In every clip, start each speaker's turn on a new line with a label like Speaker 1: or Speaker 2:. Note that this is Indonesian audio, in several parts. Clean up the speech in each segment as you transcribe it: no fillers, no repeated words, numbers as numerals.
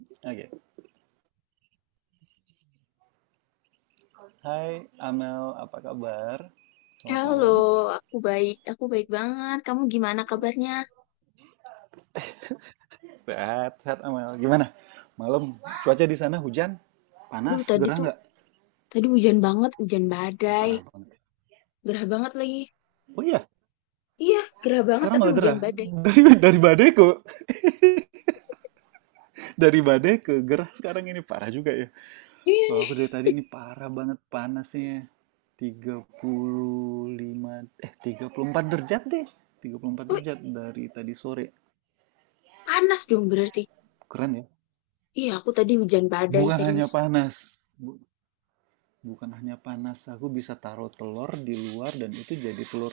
Speaker 1: Oke. Okay. Hai Amel, apa kabar? Selamat
Speaker 2: Halo,
Speaker 1: malam.
Speaker 2: aku baik. Aku baik banget. Kamu gimana kabarnya?
Speaker 1: Sehat, sehat Amel. Gimana? Malam, cuaca di sana hujan?
Speaker 2: Aduh,
Speaker 1: Panas,
Speaker 2: tadi
Speaker 1: gerah
Speaker 2: tuh,
Speaker 1: nggak?
Speaker 2: tadi hujan banget, hujan badai.
Speaker 1: Gerah banget.
Speaker 2: Gerah banget lagi.
Speaker 1: Oh iya,
Speaker 2: Iya, gerah banget
Speaker 1: sekarang
Speaker 2: tapi
Speaker 1: malah
Speaker 2: hujan
Speaker 1: gerah.
Speaker 2: badai.
Speaker 1: Dari badai ke gerah sekarang ini parah juga ya.
Speaker 2: Iya
Speaker 1: Kalau
Speaker 2: nih.
Speaker 1: aku dari tadi ini parah banget panasnya. 35, eh 34 derajat deh. Tiga puluh empat
Speaker 2: Oh,
Speaker 1: derajat dari tadi sore.
Speaker 2: panas dong berarti.
Speaker 1: Keren ya.
Speaker 2: Iya, aku tadi hujan badai,
Speaker 1: Bukan hanya
Speaker 2: serius.
Speaker 1: panas, bukan hanya panas, aku bisa taruh telur di luar dan itu jadi telur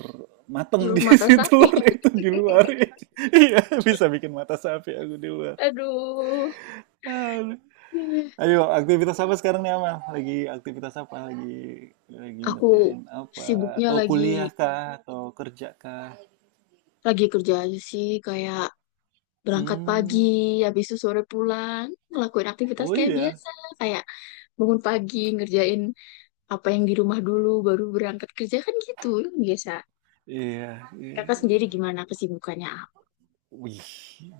Speaker 1: mateng
Speaker 2: Di
Speaker 1: di
Speaker 2: mata
Speaker 1: situ.
Speaker 2: sapi.
Speaker 1: Telur itu di luar. Iya, bisa bikin mata sapi aku di luar.
Speaker 2: Aduh.
Speaker 1: Aduh.
Speaker 2: Iya.
Speaker 1: Ayo, aktivitas apa sekarang nih Amal? Lagi aktivitas apa? Lagi
Speaker 2: Aku
Speaker 1: ngerjain apa?
Speaker 2: sibuknya
Speaker 1: Atau kuliah kah? Atau kerja kah?
Speaker 2: lagi kerja aja sih. Kayak berangkat pagi,
Speaker 1: Hmm.
Speaker 2: habis itu sore pulang. Ngelakuin aktivitas
Speaker 1: Oh
Speaker 2: kayak
Speaker 1: iya.
Speaker 2: biasa. Kayak bangun pagi, ngerjain apa yang di rumah dulu baru berangkat kerja kan gitu yang biasa.
Speaker 1: Iya, iya,
Speaker 2: Kakak sendiri
Speaker 1: iya.
Speaker 2: gimana kesibukannya?
Speaker 1: Wih,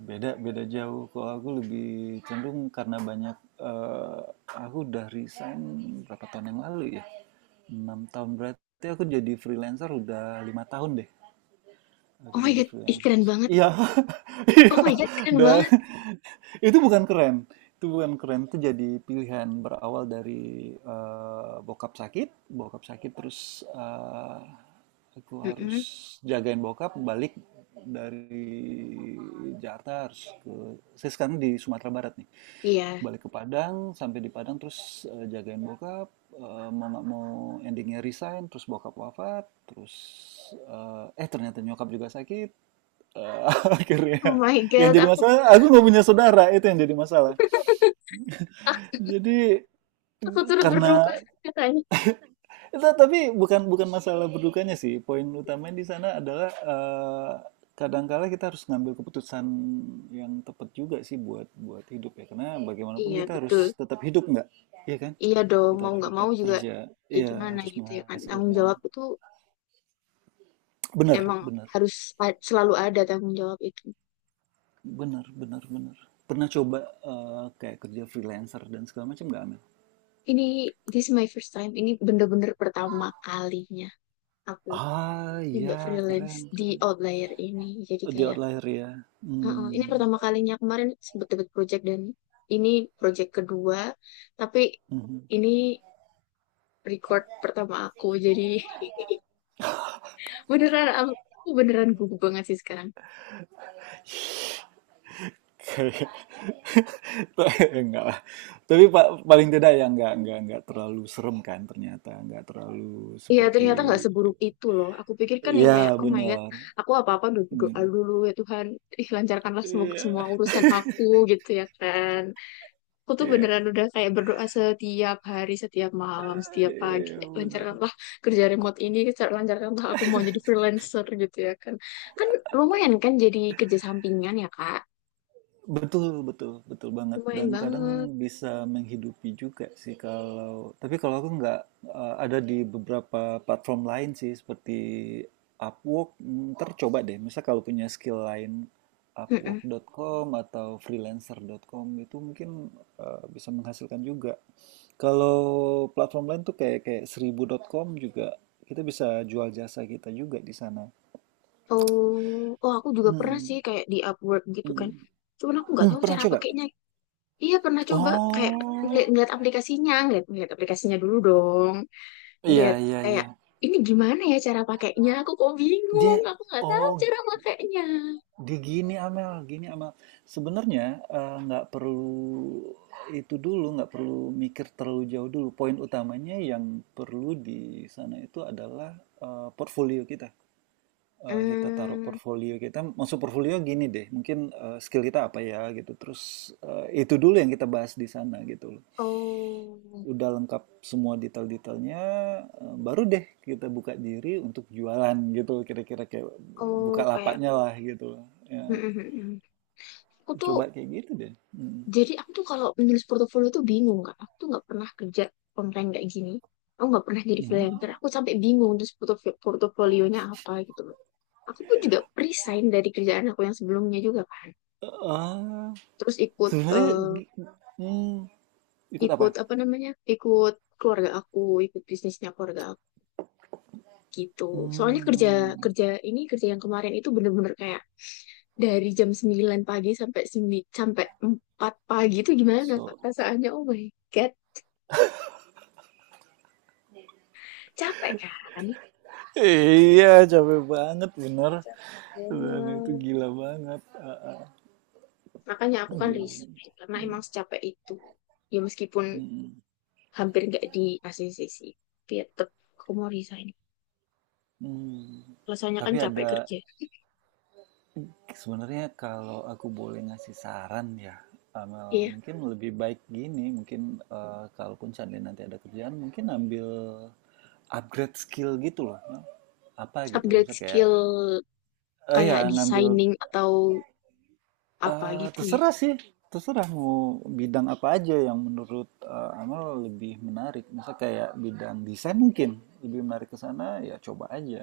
Speaker 1: beda beda jauh. Kalau aku lebih cenderung karena banyak, eh, aku udah resign berapa tahun yang lalu ya? 6 tahun berarti aku jadi freelancer udah 5 tahun deh.
Speaker 2: Oh
Speaker 1: Aku
Speaker 2: my
Speaker 1: jadi
Speaker 2: God, ih,
Speaker 1: freelancer.
Speaker 2: keren banget.
Speaker 1: Iya,
Speaker 2: Oh
Speaker 1: iya.
Speaker 2: my God, keren
Speaker 1: Dan
Speaker 2: banget.
Speaker 1: itu bukan keren. Itu bukan keren. Itu jadi pilihan berawal dari, bokap sakit. Bokap sakit terus, aku harus
Speaker 2: Mm-mm.
Speaker 1: jagain bokap balik dari Jakarta harus ke saya sekarang di Sumatera Barat nih.
Speaker 2: Iya.
Speaker 1: Balik ke Padang, sampai di Padang terus, jagain bokap, mau nggak mau endingnya resign, terus bokap wafat, terus, eee, eh ternyata nyokap juga sakit, eee, akhirnya
Speaker 2: Oh my
Speaker 1: yang
Speaker 2: God,
Speaker 1: jadi
Speaker 2: aku
Speaker 1: masalah aku nggak punya saudara, itu yang jadi masalah. Jadi,
Speaker 2: aku turut
Speaker 1: karena
Speaker 2: berduka katanya.
Speaker 1: itu tapi bukan bukan masalah berdukanya sih. Poin utamanya di sana adalah, kadangkala kita harus ngambil keputusan yang tepat juga sih buat buat hidup ya. Karena bagaimanapun
Speaker 2: Iya,
Speaker 1: kita
Speaker 2: betul.
Speaker 1: harus tetap hidup nggak, iya kan?
Speaker 2: Iya dong,
Speaker 1: Kita
Speaker 2: mau
Speaker 1: harus
Speaker 2: nggak
Speaker 1: tetap
Speaker 2: mau juga.
Speaker 1: kerja,
Speaker 2: Ya
Speaker 1: iya
Speaker 2: gimana
Speaker 1: harus
Speaker 2: gitu ya kan, tanggung
Speaker 1: menghasilkan.
Speaker 2: jawab itu
Speaker 1: Bener,
Speaker 2: emang
Speaker 1: bener,
Speaker 2: harus selalu ada tanggung jawab itu.
Speaker 1: bener, bener, bener. Pernah coba, kayak kerja freelancer dan segala macam nggak, Amel?
Speaker 2: Ini this is my first time, ini bener-bener pertama kalinya aku
Speaker 1: Ah,
Speaker 2: nyoba
Speaker 1: iya
Speaker 2: freelance
Speaker 1: keren,
Speaker 2: di
Speaker 1: keren.
Speaker 2: Outlier ini, jadi
Speaker 1: Di
Speaker 2: kayak.
Speaker 1: outlier ya.
Speaker 2: Heeh, ini
Speaker 1: Hmm.
Speaker 2: pertama kalinya kemarin sebut-sebut project dan ini project kedua, tapi
Speaker 1: Mhm.
Speaker 2: ini record pertama aku. Jadi, beneran aku beneran gugup banget sih sekarang.
Speaker 1: Enggak lah. Tapi paling tidak ya enggak terlalu serem kan ternyata, enggak terlalu
Speaker 2: Iya,
Speaker 1: seperti
Speaker 2: ternyata nggak seburuk itu loh. Aku pikir kan yang
Speaker 1: ya
Speaker 2: kayak, oh my God,
Speaker 1: benar.
Speaker 2: aku apa-apa doa
Speaker 1: Hmm.
Speaker 2: dulu ya Tuhan, ih lancarkanlah semoga
Speaker 1: Iya,
Speaker 2: semua urusan aku, gitu ya kan. Aku tuh
Speaker 1: iya.
Speaker 2: beneran udah kayak berdoa setiap hari, setiap malam, setiap pagi.
Speaker 1: Iya, benar.
Speaker 2: Lancarkanlah kerja remote ini, lancarkanlah aku mau jadi freelancer gitu ya kan. Kan lumayan kan jadi kerja sampingan ya Kak.
Speaker 1: Betul, betul, betul banget.
Speaker 2: Lumayan
Speaker 1: Dan
Speaker 2: banget.
Speaker 1: kadang bisa menghidupi juga sih kalau, tapi kalau aku nggak, ada di beberapa platform lain sih seperti Upwork, ntar coba deh. Misal kalau punya skill lain,
Speaker 2: Mm-mm.
Speaker 1: Upwork.com atau freelancer.com itu mungkin, bisa menghasilkan juga. Kalau platform lain tuh kayak kayak seribu.com juga kita bisa jual jasa kita juga di sana.
Speaker 2: Oh, oh aku juga pernah sih
Speaker 1: Mm,
Speaker 2: kayak di Upwork gitu
Speaker 1: mm,
Speaker 2: kan.
Speaker 1: mm.
Speaker 2: Cuman aku nggak
Speaker 1: Mm,
Speaker 2: tahu
Speaker 1: pernah
Speaker 2: cara
Speaker 1: coba?
Speaker 2: pakainya. Iya pernah coba kayak ngeliat,
Speaker 1: Oh.
Speaker 2: ngeliat aplikasinya, ngeliat aplikasinya dulu dong.
Speaker 1: Iya
Speaker 2: Ngeliat
Speaker 1: iya
Speaker 2: kayak
Speaker 1: iya.
Speaker 2: ini gimana ya cara pakainya? Aku kok
Speaker 1: Dia
Speaker 2: bingung, aku nggak tahu
Speaker 1: oh
Speaker 2: cara pakainya.
Speaker 1: di gini Amel, gini Amel. Sebenarnya, nggak perlu itu dulu, nggak perlu mikir terlalu jauh dulu. Poin utamanya yang perlu di sana itu adalah, portfolio kita. Kita taruh
Speaker 2: Hmm,
Speaker 1: portfolio kita. Maksud portfolio gini deh. Mungkin, skill kita apa ya gitu. Terus, itu dulu yang kita bahas di sana gitu.
Speaker 2: oh,
Speaker 1: Udah lengkap semua detail-detailnya, baru deh kita buka diri untuk jualan gitu, kira-kira kayak buka
Speaker 2: oh kayak,
Speaker 1: lapaknya lah gitu ya.
Speaker 2: mm, mm, mm, mm. Aku tuh,
Speaker 1: Coba kayak gitu deh. Hmm.
Speaker 2: jadi aku tuh kalau menulis portofolio tuh bingung kak. Aku tuh nggak pernah kerja online kayak gini. Aku nggak pernah jadi
Speaker 1: Ini.
Speaker 2: freelancer. Aku sampai bingung terus portofolionya apa gitu loh. Aku pun juga resign dari kerjaan aku yang sebelumnya juga kan.
Speaker 1: Ah,
Speaker 2: Terus ikut,
Speaker 1: sebenarnya gi- hmm, ikut apa
Speaker 2: ikut apa namanya? Ikut keluarga aku, ikut bisnisnya keluarga gitu. Soalnya kerja
Speaker 1: hmm,
Speaker 2: kerja ini kerja yang kemarin itu bener-bener kayak dari jam 9 pagi sampai sampai 4 pagi itu gimana Kak,
Speaker 1: so
Speaker 2: perasaannya? Oh my God, capek kan?
Speaker 1: iya capek banget bener
Speaker 2: Capek
Speaker 1: dan itu
Speaker 2: banget.
Speaker 1: gila banget. Ah, ah.
Speaker 2: Makanya aku kan
Speaker 1: Gila banget.
Speaker 2: resign karena emang secapek itu. Ya meskipun
Speaker 1: Mm,
Speaker 2: hampir nggak di ACC sih, tapi ya tetep aku mau resign.
Speaker 1: mm.
Speaker 2: Alasannya kan
Speaker 1: Tapi
Speaker 2: capek
Speaker 1: ada.
Speaker 2: kerja.
Speaker 1: Sebenarnya kalau aku boleh ngasih saran ya, Amel
Speaker 2: Iya,
Speaker 1: mungkin lebih baik gini. Mungkin, kalaupun seandainya nanti ada kerjaan, mungkin ambil upgrade skill gitu loh, apa gitu,
Speaker 2: upgrade
Speaker 1: misalnya kayak,
Speaker 2: skill
Speaker 1: ya
Speaker 2: kayak
Speaker 1: ngambil,
Speaker 2: designing atau apa gitu ya.
Speaker 1: terserah sih, terserah mau bidang apa aja yang menurut, Amel lebih menarik. Misal kayak bidang desain mungkin lebih menarik ke sana, ya coba aja.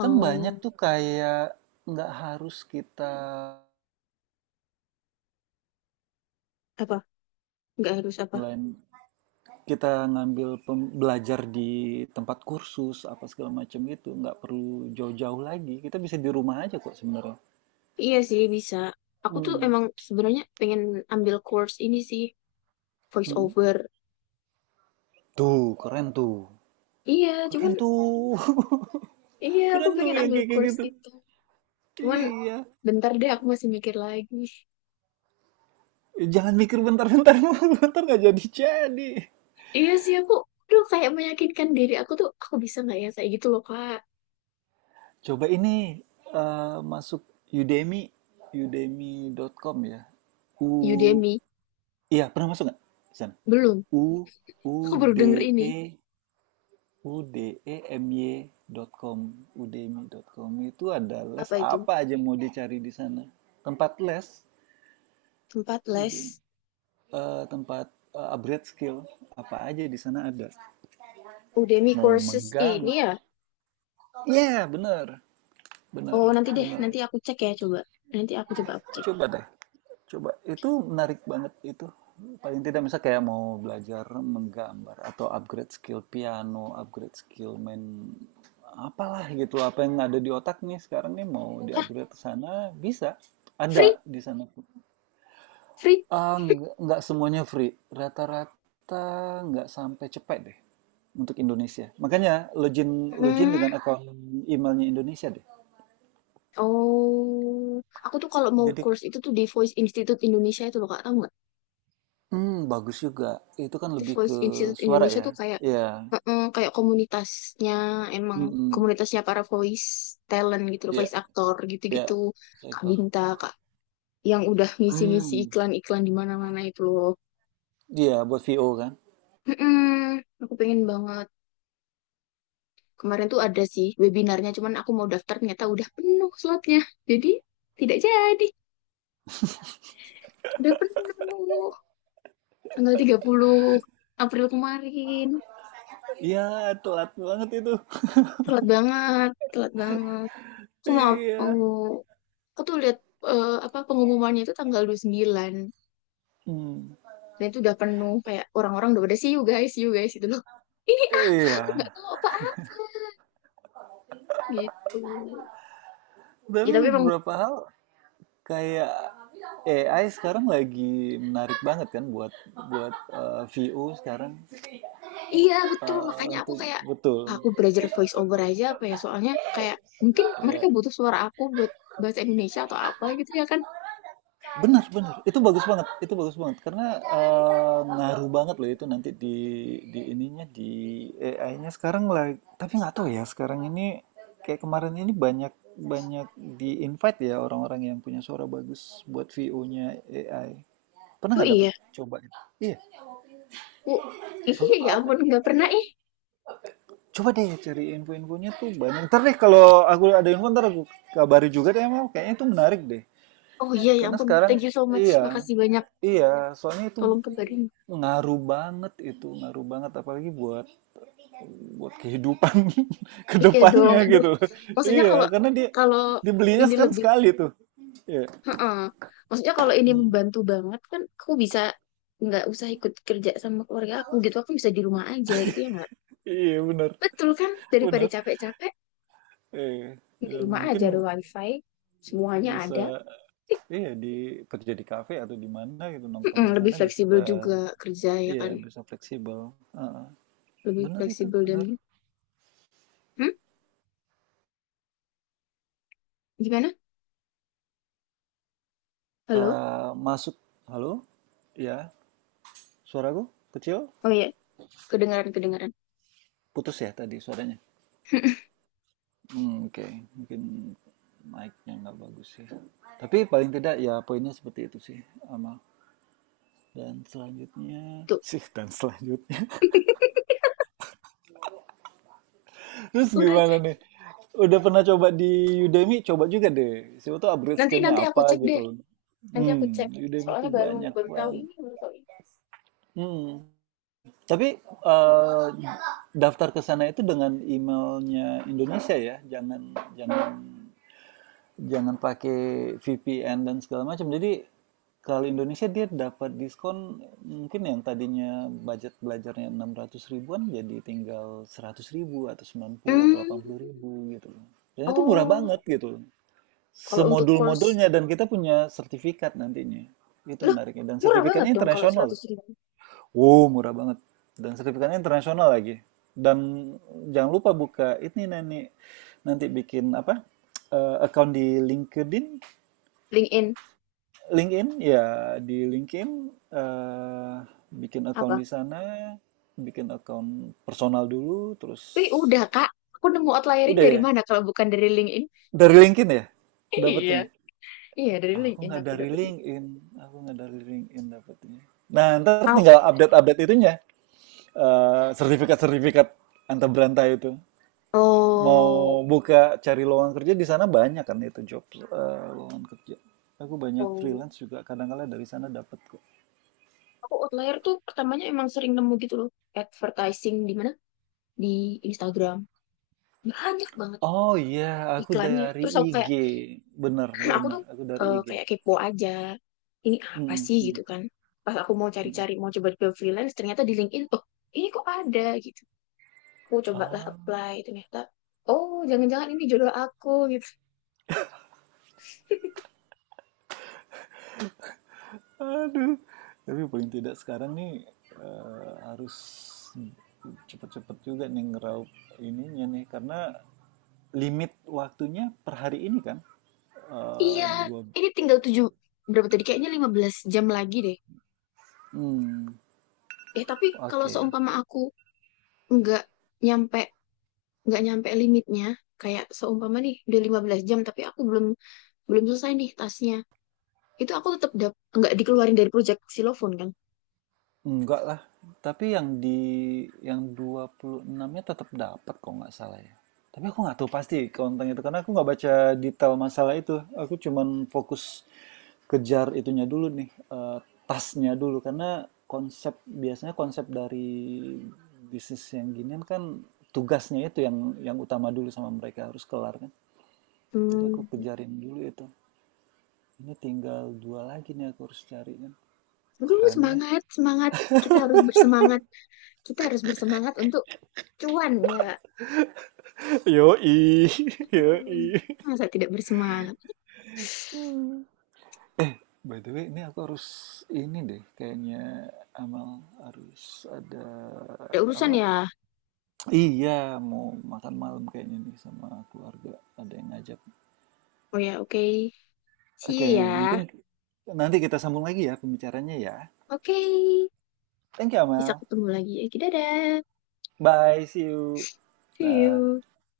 Speaker 1: Kan banyak tuh kayak nggak harus kita
Speaker 2: apa? Nggak harus apa?
Speaker 1: online, kita ngambil belajar di tempat kursus apa segala macam. Itu nggak perlu jauh-jauh lagi, kita bisa di rumah aja kok sebenarnya.
Speaker 2: Iya sih bisa. Aku tuh
Speaker 1: Hmm.
Speaker 2: emang sebenarnya pengen ambil course ini sih voice
Speaker 1: Mm-mm.
Speaker 2: over.
Speaker 1: Tuh keren tuh,
Speaker 2: Iya,
Speaker 1: keren
Speaker 2: cuman
Speaker 1: tuh,
Speaker 2: iya aku
Speaker 1: keren tuh
Speaker 2: pengen
Speaker 1: yang
Speaker 2: ambil
Speaker 1: kayak kayak
Speaker 2: course
Speaker 1: gitu,
Speaker 2: itu. Cuman
Speaker 1: iya.
Speaker 2: bentar deh aku masih mikir lagi.
Speaker 1: Jangan mikir bentar-bentar. Bentar nggak jadi-jadi.
Speaker 2: Iya sih aku aduh kayak meyakinkan diri aku tuh aku bisa nggak ya kayak gitu loh Kak.
Speaker 1: Coba ini, masuk Udemy, udemy.com ya. U,
Speaker 2: Udemy
Speaker 1: iya pernah masuk nggak, San?
Speaker 2: belum.
Speaker 1: U, u,
Speaker 2: Aku baru denger
Speaker 1: d,
Speaker 2: ini.
Speaker 1: e, udemy dot com, itu ada les
Speaker 2: Apa itu?
Speaker 1: apa aja mau dicari di sana. Tempat les,
Speaker 2: Tempat les
Speaker 1: Udemy, tempat, upgrade skill apa aja di sana ada.
Speaker 2: Udemy
Speaker 1: Mau
Speaker 2: courses
Speaker 1: menggang.
Speaker 2: ini ya.
Speaker 1: Iya, yeah, bener, bener,
Speaker 2: Oh, nanti deh
Speaker 1: bener.
Speaker 2: nanti aku cek ya coba. Nanti aku coba aku cek.
Speaker 1: Coba deh. Coba itu menarik banget itu. Paling tidak misalnya kayak mau belajar menggambar atau upgrade skill piano, upgrade skill main apalah gitu. Apa yang ada di otak nih sekarang nih mau
Speaker 2: Hah,
Speaker 1: di-upgrade ke sana bisa. Ada
Speaker 2: free?
Speaker 1: di sana.
Speaker 2: Free?
Speaker 1: Ah, nggak semuanya free. Rata-rata nggak sampai cepet deh untuk Indonesia. Makanya login login
Speaker 2: Hmm.
Speaker 1: dengan akun emailnya Indonesia deh.
Speaker 2: Oh, aku tuh kalau mau
Speaker 1: Jadi,
Speaker 2: course itu tuh di Voice Institute Indonesia itu loh Kak, tahu nggak?
Speaker 1: bagus juga. Itu kan
Speaker 2: Di
Speaker 1: lebih ke
Speaker 2: Voice Institute
Speaker 1: suara
Speaker 2: Indonesia
Speaker 1: ya.
Speaker 2: tuh kayak
Speaker 1: Iya.
Speaker 2: heeh, kayak komunitasnya emang
Speaker 1: Mm-mm.
Speaker 2: komunitasnya para voice talent gitu loh,
Speaker 1: Iya,
Speaker 2: voice actor
Speaker 1: iya,
Speaker 2: gitu-gitu. Kak
Speaker 1: sektor.
Speaker 2: Binta, Kak yang udah ngisi-ngisi
Speaker 1: Hmm.
Speaker 2: iklan-iklan di mana-mana itu loh.
Speaker 1: Iya, buat VO kan?
Speaker 2: Heeh, aku pengen banget. Kemarin tuh ada sih webinarnya, cuman aku mau daftar ternyata udah penuh slotnya. Jadi tidak jadi, udah penuh. Tanggal 30 April kemarin.
Speaker 1: Iya, telat banget itu.
Speaker 2: Telat banget, telat banget. Aku mau, mau
Speaker 1: Iya.
Speaker 2: aku tuh lihat apa pengumumannya itu tanggal 29.
Speaker 1: Hmm.
Speaker 2: Dan itu udah penuh kayak orang-orang udah pada see you guys itu loh. Ini apa?
Speaker 1: Iya.
Speaker 2: Aku nggak tahu apa-apa gitu. Ya
Speaker 1: Tapi
Speaker 2: tapi emang
Speaker 1: beberapa hal kayak AI sekarang lagi menarik banget kan buat buat eh, VO sekarang.
Speaker 2: iya betul makanya aku
Speaker 1: Untuk
Speaker 2: kayak
Speaker 1: betul.
Speaker 2: aku belajar voice over aja apa ya soalnya kayak mungkin mereka
Speaker 1: Iya.
Speaker 2: butuh suara aku buat bahasa Indonesia atau apa gitu ya kan.
Speaker 1: Benar benar itu bagus banget karena, ngaruh banget loh itu nanti di ininya di AI-nya sekarang lah. Tapi nggak tahu ya sekarang ini, kayak kemarin ini banyak banyak di invite ya orang-orang yang punya suara bagus buat VO-nya AI. Pernah
Speaker 2: Oh
Speaker 1: nggak dapet
Speaker 2: iya,
Speaker 1: coba? Gitu. Iya,
Speaker 2: aku
Speaker 1: aku,
Speaker 2: iya ya ampun nggak pernah eh.
Speaker 1: coba deh cari info-infonya tuh banyak. Ntar deh kalau aku ada info, ntar aku kabari juga deh, emang kayaknya itu menarik deh.
Speaker 2: Oh iya ya
Speaker 1: Karena
Speaker 2: ampun,
Speaker 1: sekarang,
Speaker 2: thank you so much.
Speaker 1: iya,
Speaker 2: Makasih banyak.
Speaker 1: iya, soalnya itu
Speaker 2: Tolong kabarin.
Speaker 1: ngaruh banget, itu ngaruh banget apalagi buat buat kehidupan ke
Speaker 2: Iya dong.
Speaker 1: depannya
Speaker 2: Aduh,
Speaker 1: gitu.
Speaker 2: maksudnya kalau
Speaker 1: Iya karena dia
Speaker 2: kalau
Speaker 1: dibelinya
Speaker 2: ini
Speaker 1: kan
Speaker 2: lebih,
Speaker 1: sekali tuh, iya.
Speaker 2: heeh. Maksudnya kalau ini
Speaker 1: Hmm.
Speaker 2: membantu banget kan, aku bisa nggak usah ikut kerja sama keluarga aku gitu. Aku bisa di rumah aja gitu ya nggak?
Speaker 1: Iya benar,
Speaker 2: Betul kan? Daripada
Speaker 1: benar,
Speaker 2: capek-capek
Speaker 1: eh
Speaker 2: di
Speaker 1: dan
Speaker 2: rumah aja
Speaker 1: mungkin
Speaker 2: ada wifi, semuanya
Speaker 1: bisa,
Speaker 2: ada.
Speaker 1: iya, di kerja di kafe atau di mana gitu, nongkrong
Speaker 2: Heeh,
Speaker 1: di
Speaker 2: lebih
Speaker 1: sana bisa.
Speaker 2: fleksibel juga kerja ya
Speaker 1: Iya
Speaker 2: kan?
Speaker 1: bisa fleksibel. Heeh.
Speaker 2: Lebih
Speaker 1: Benar itu
Speaker 2: fleksibel dan
Speaker 1: benar.
Speaker 2: hmm? Gimana? Halo?
Speaker 1: Ah, masuk, halo, ya, suaraku kecil,
Speaker 2: Oh iya, kedengaran kedengaran.
Speaker 1: putus ya tadi suaranya. Mmm, oke. Mungkin mic-nya nggak bagus sih. Tapi paling tidak ya poinnya seperti itu sih, Amal. Dan selanjutnya
Speaker 2: Tuh,
Speaker 1: sih dan selanjutnya. Terus
Speaker 2: udah.
Speaker 1: gimana nih? Udah pernah coba di Udemy? Coba juga deh, siapa tuh upgrade
Speaker 2: Nanti
Speaker 1: skillnya
Speaker 2: nanti aku
Speaker 1: apa
Speaker 2: cek
Speaker 1: gitu
Speaker 2: deh.
Speaker 1: loh.
Speaker 2: Nanti aku cek.
Speaker 1: Mmm, Udemy
Speaker 2: Soalnya
Speaker 1: tuh
Speaker 2: baru
Speaker 1: banyak
Speaker 2: baru tahu
Speaker 1: banget.
Speaker 2: ini, baru tahu.
Speaker 1: Hmm. Tapi, daftar ke sana itu dengan emailnya Indonesia ya, jangan jangan jangan pakai VPN dan segala macam. Jadi kalau Indonesia dia dapat diskon, mungkin yang tadinya budget belajarnya 600 ribuan jadi tinggal 100 ribu atau 90 atau
Speaker 2: Hmm,
Speaker 1: 80 ribu gitu. Dan itu murah
Speaker 2: oh,
Speaker 1: banget gitu.
Speaker 2: kalau untuk course,
Speaker 1: Semodul-modulnya dan kita punya sertifikat nantinya. Itu
Speaker 2: loh,
Speaker 1: menariknya. Dan
Speaker 2: murah banget
Speaker 1: sertifikatnya
Speaker 2: dong kalau
Speaker 1: internasional.
Speaker 2: 100 ribu.
Speaker 1: Wow, murah banget. Dan sertifikatnya internasional lagi. Dan jangan lupa buka ini nanti nanti bikin apa? Account di LinkedIn.
Speaker 2: LinkedIn,
Speaker 1: LinkedIn ya, di LinkedIn, eh, bikin account
Speaker 2: apa?
Speaker 1: di sana, bikin account personal dulu, terus
Speaker 2: Tapi udah, Kak. Aku nemu outlierin
Speaker 1: udah
Speaker 2: dari
Speaker 1: ya
Speaker 2: mana kalau bukan dari LinkedIn?
Speaker 1: dari LinkedIn ya
Speaker 2: Iya,
Speaker 1: dapatnya.
Speaker 2: iya dari
Speaker 1: Aku
Speaker 2: LinkedIn
Speaker 1: nggak
Speaker 2: aku
Speaker 1: dari
Speaker 2: dapet.
Speaker 1: LinkedIn, aku nggak dari LinkedIn dapatnya. Nah ntar
Speaker 2: Oh,
Speaker 1: tinggal update-update itunya, sertifikat-sertifikat antar berantai itu. Mau
Speaker 2: oh,
Speaker 1: buka cari lowongan kerja di sana, banyak kan itu job, lowongan kerja. Aku banyak
Speaker 2: oh.
Speaker 1: freelance juga kadang-kadang dari sana dapat kok.
Speaker 2: Aku outlier tuh pertamanya emang sering nemu gitu loh. Advertising di mana? Di Instagram. Banyak banget
Speaker 1: Oh iya, aku
Speaker 2: iklannya.
Speaker 1: dari
Speaker 2: Terus aku
Speaker 1: IG.
Speaker 2: kayak,
Speaker 1: Benar,
Speaker 2: aku
Speaker 1: benar.
Speaker 2: tuh
Speaker 1: Aku dari IG.
Speaker 2: kayak kepo aja ini apa
Speaker 1: Mhm,
Speaker 2: sih gitu
Speaker 1: mhm,
Speaker 2: kan pas aku mau
Speaker 1: mhm.
Speaker 2: cari-cari mau coba-coba freelance ternyata di LinkedIn, oh ini kok ada gitu aku cobalah
Speaker 1: Ah,
Speaker 2: apply ternyata oh jangan-jangan ini jodoh aku gitu.
Speaker 1: aduh. Tapi paling tidak sekarang nih, harus cepet-cepet juga nih ngeraup ininya nih. Karena limit waktunya per hari ini kan.
Speaker 2: Iya,
Speaker 1: Dua...
Speaker 2: ini tinggal tujuh berapa tadi kayaknya 15 jam lagi deh.
Speaker 1: Hmm,
Speaker 2: Eh tapi kalau
Speaker 1: oke.
Speaker 2: seumpama aku nggak nyampe nggak nyampe limitnya, kayak seumpama nih udah 15 jam tapi aku belum belum selesai nih tasnya, itu aku tetap nggak dikeluarin dari project silofon kan.
Speaker 1: Enggak lah, tapi yang 26-nya tetap dapat kok, nggak salah ya. Tapi aku nggak tahu pasti konten itu karena aku nggak baca detail masalah itu. Aku cuman fokus kejar itunya dulu nih, tasnya dulu, karena konsep biasanya konsep dari bisnis yang ginian kan, tugasnya itu yang utama dulu sama mereka harus kelar kan. Jadi aku
Speaker 2: Hmm.
Speaker 1: kejarin dulu itu. Ini tinggal dua lagi nih aku harus cari kan.
Speaker 2: Aduh,
Speaker 1: Keren ya.
Speaker 2: semangat semangat, kita harus bersemangat, kita harus bersemangat untuk cuan ya.
Speaker 1: Yoi,
Speaker 2: Hmm,
Speaker 1: yoi.
Speaker 2: masa tidak bersemangat.
Speaker 1: By the way, ini deh, kayaknya Amal harus ada.
Speaker 2: Ada urusan
Speaker 1: Apa?
Speaker 2: ya.
Speaker 1: Iya, mau makan malam kayaknya nih sama keluarga. Ada yang ngajak.
Speaker 2: Oh ya, oke. Okay. See
Speaker 1: Oke,
Speaker 2: you
Speaker 1: mungkin
Speaker 2: ya.
Speaker 1: nanti kita sambung lagi ya pembicaranya ya.
Speaker 2: Oke. Okay.
Speaker 1: Thank you,
Speaker 2: Bisa
Speaker 1: Amal.
Speaker 2: ketemu lagi ya. Dadah,
Speaker 1: Bye, see you.
Speaker 2: see
Speaker 1: Dah.
Speaker 2: you.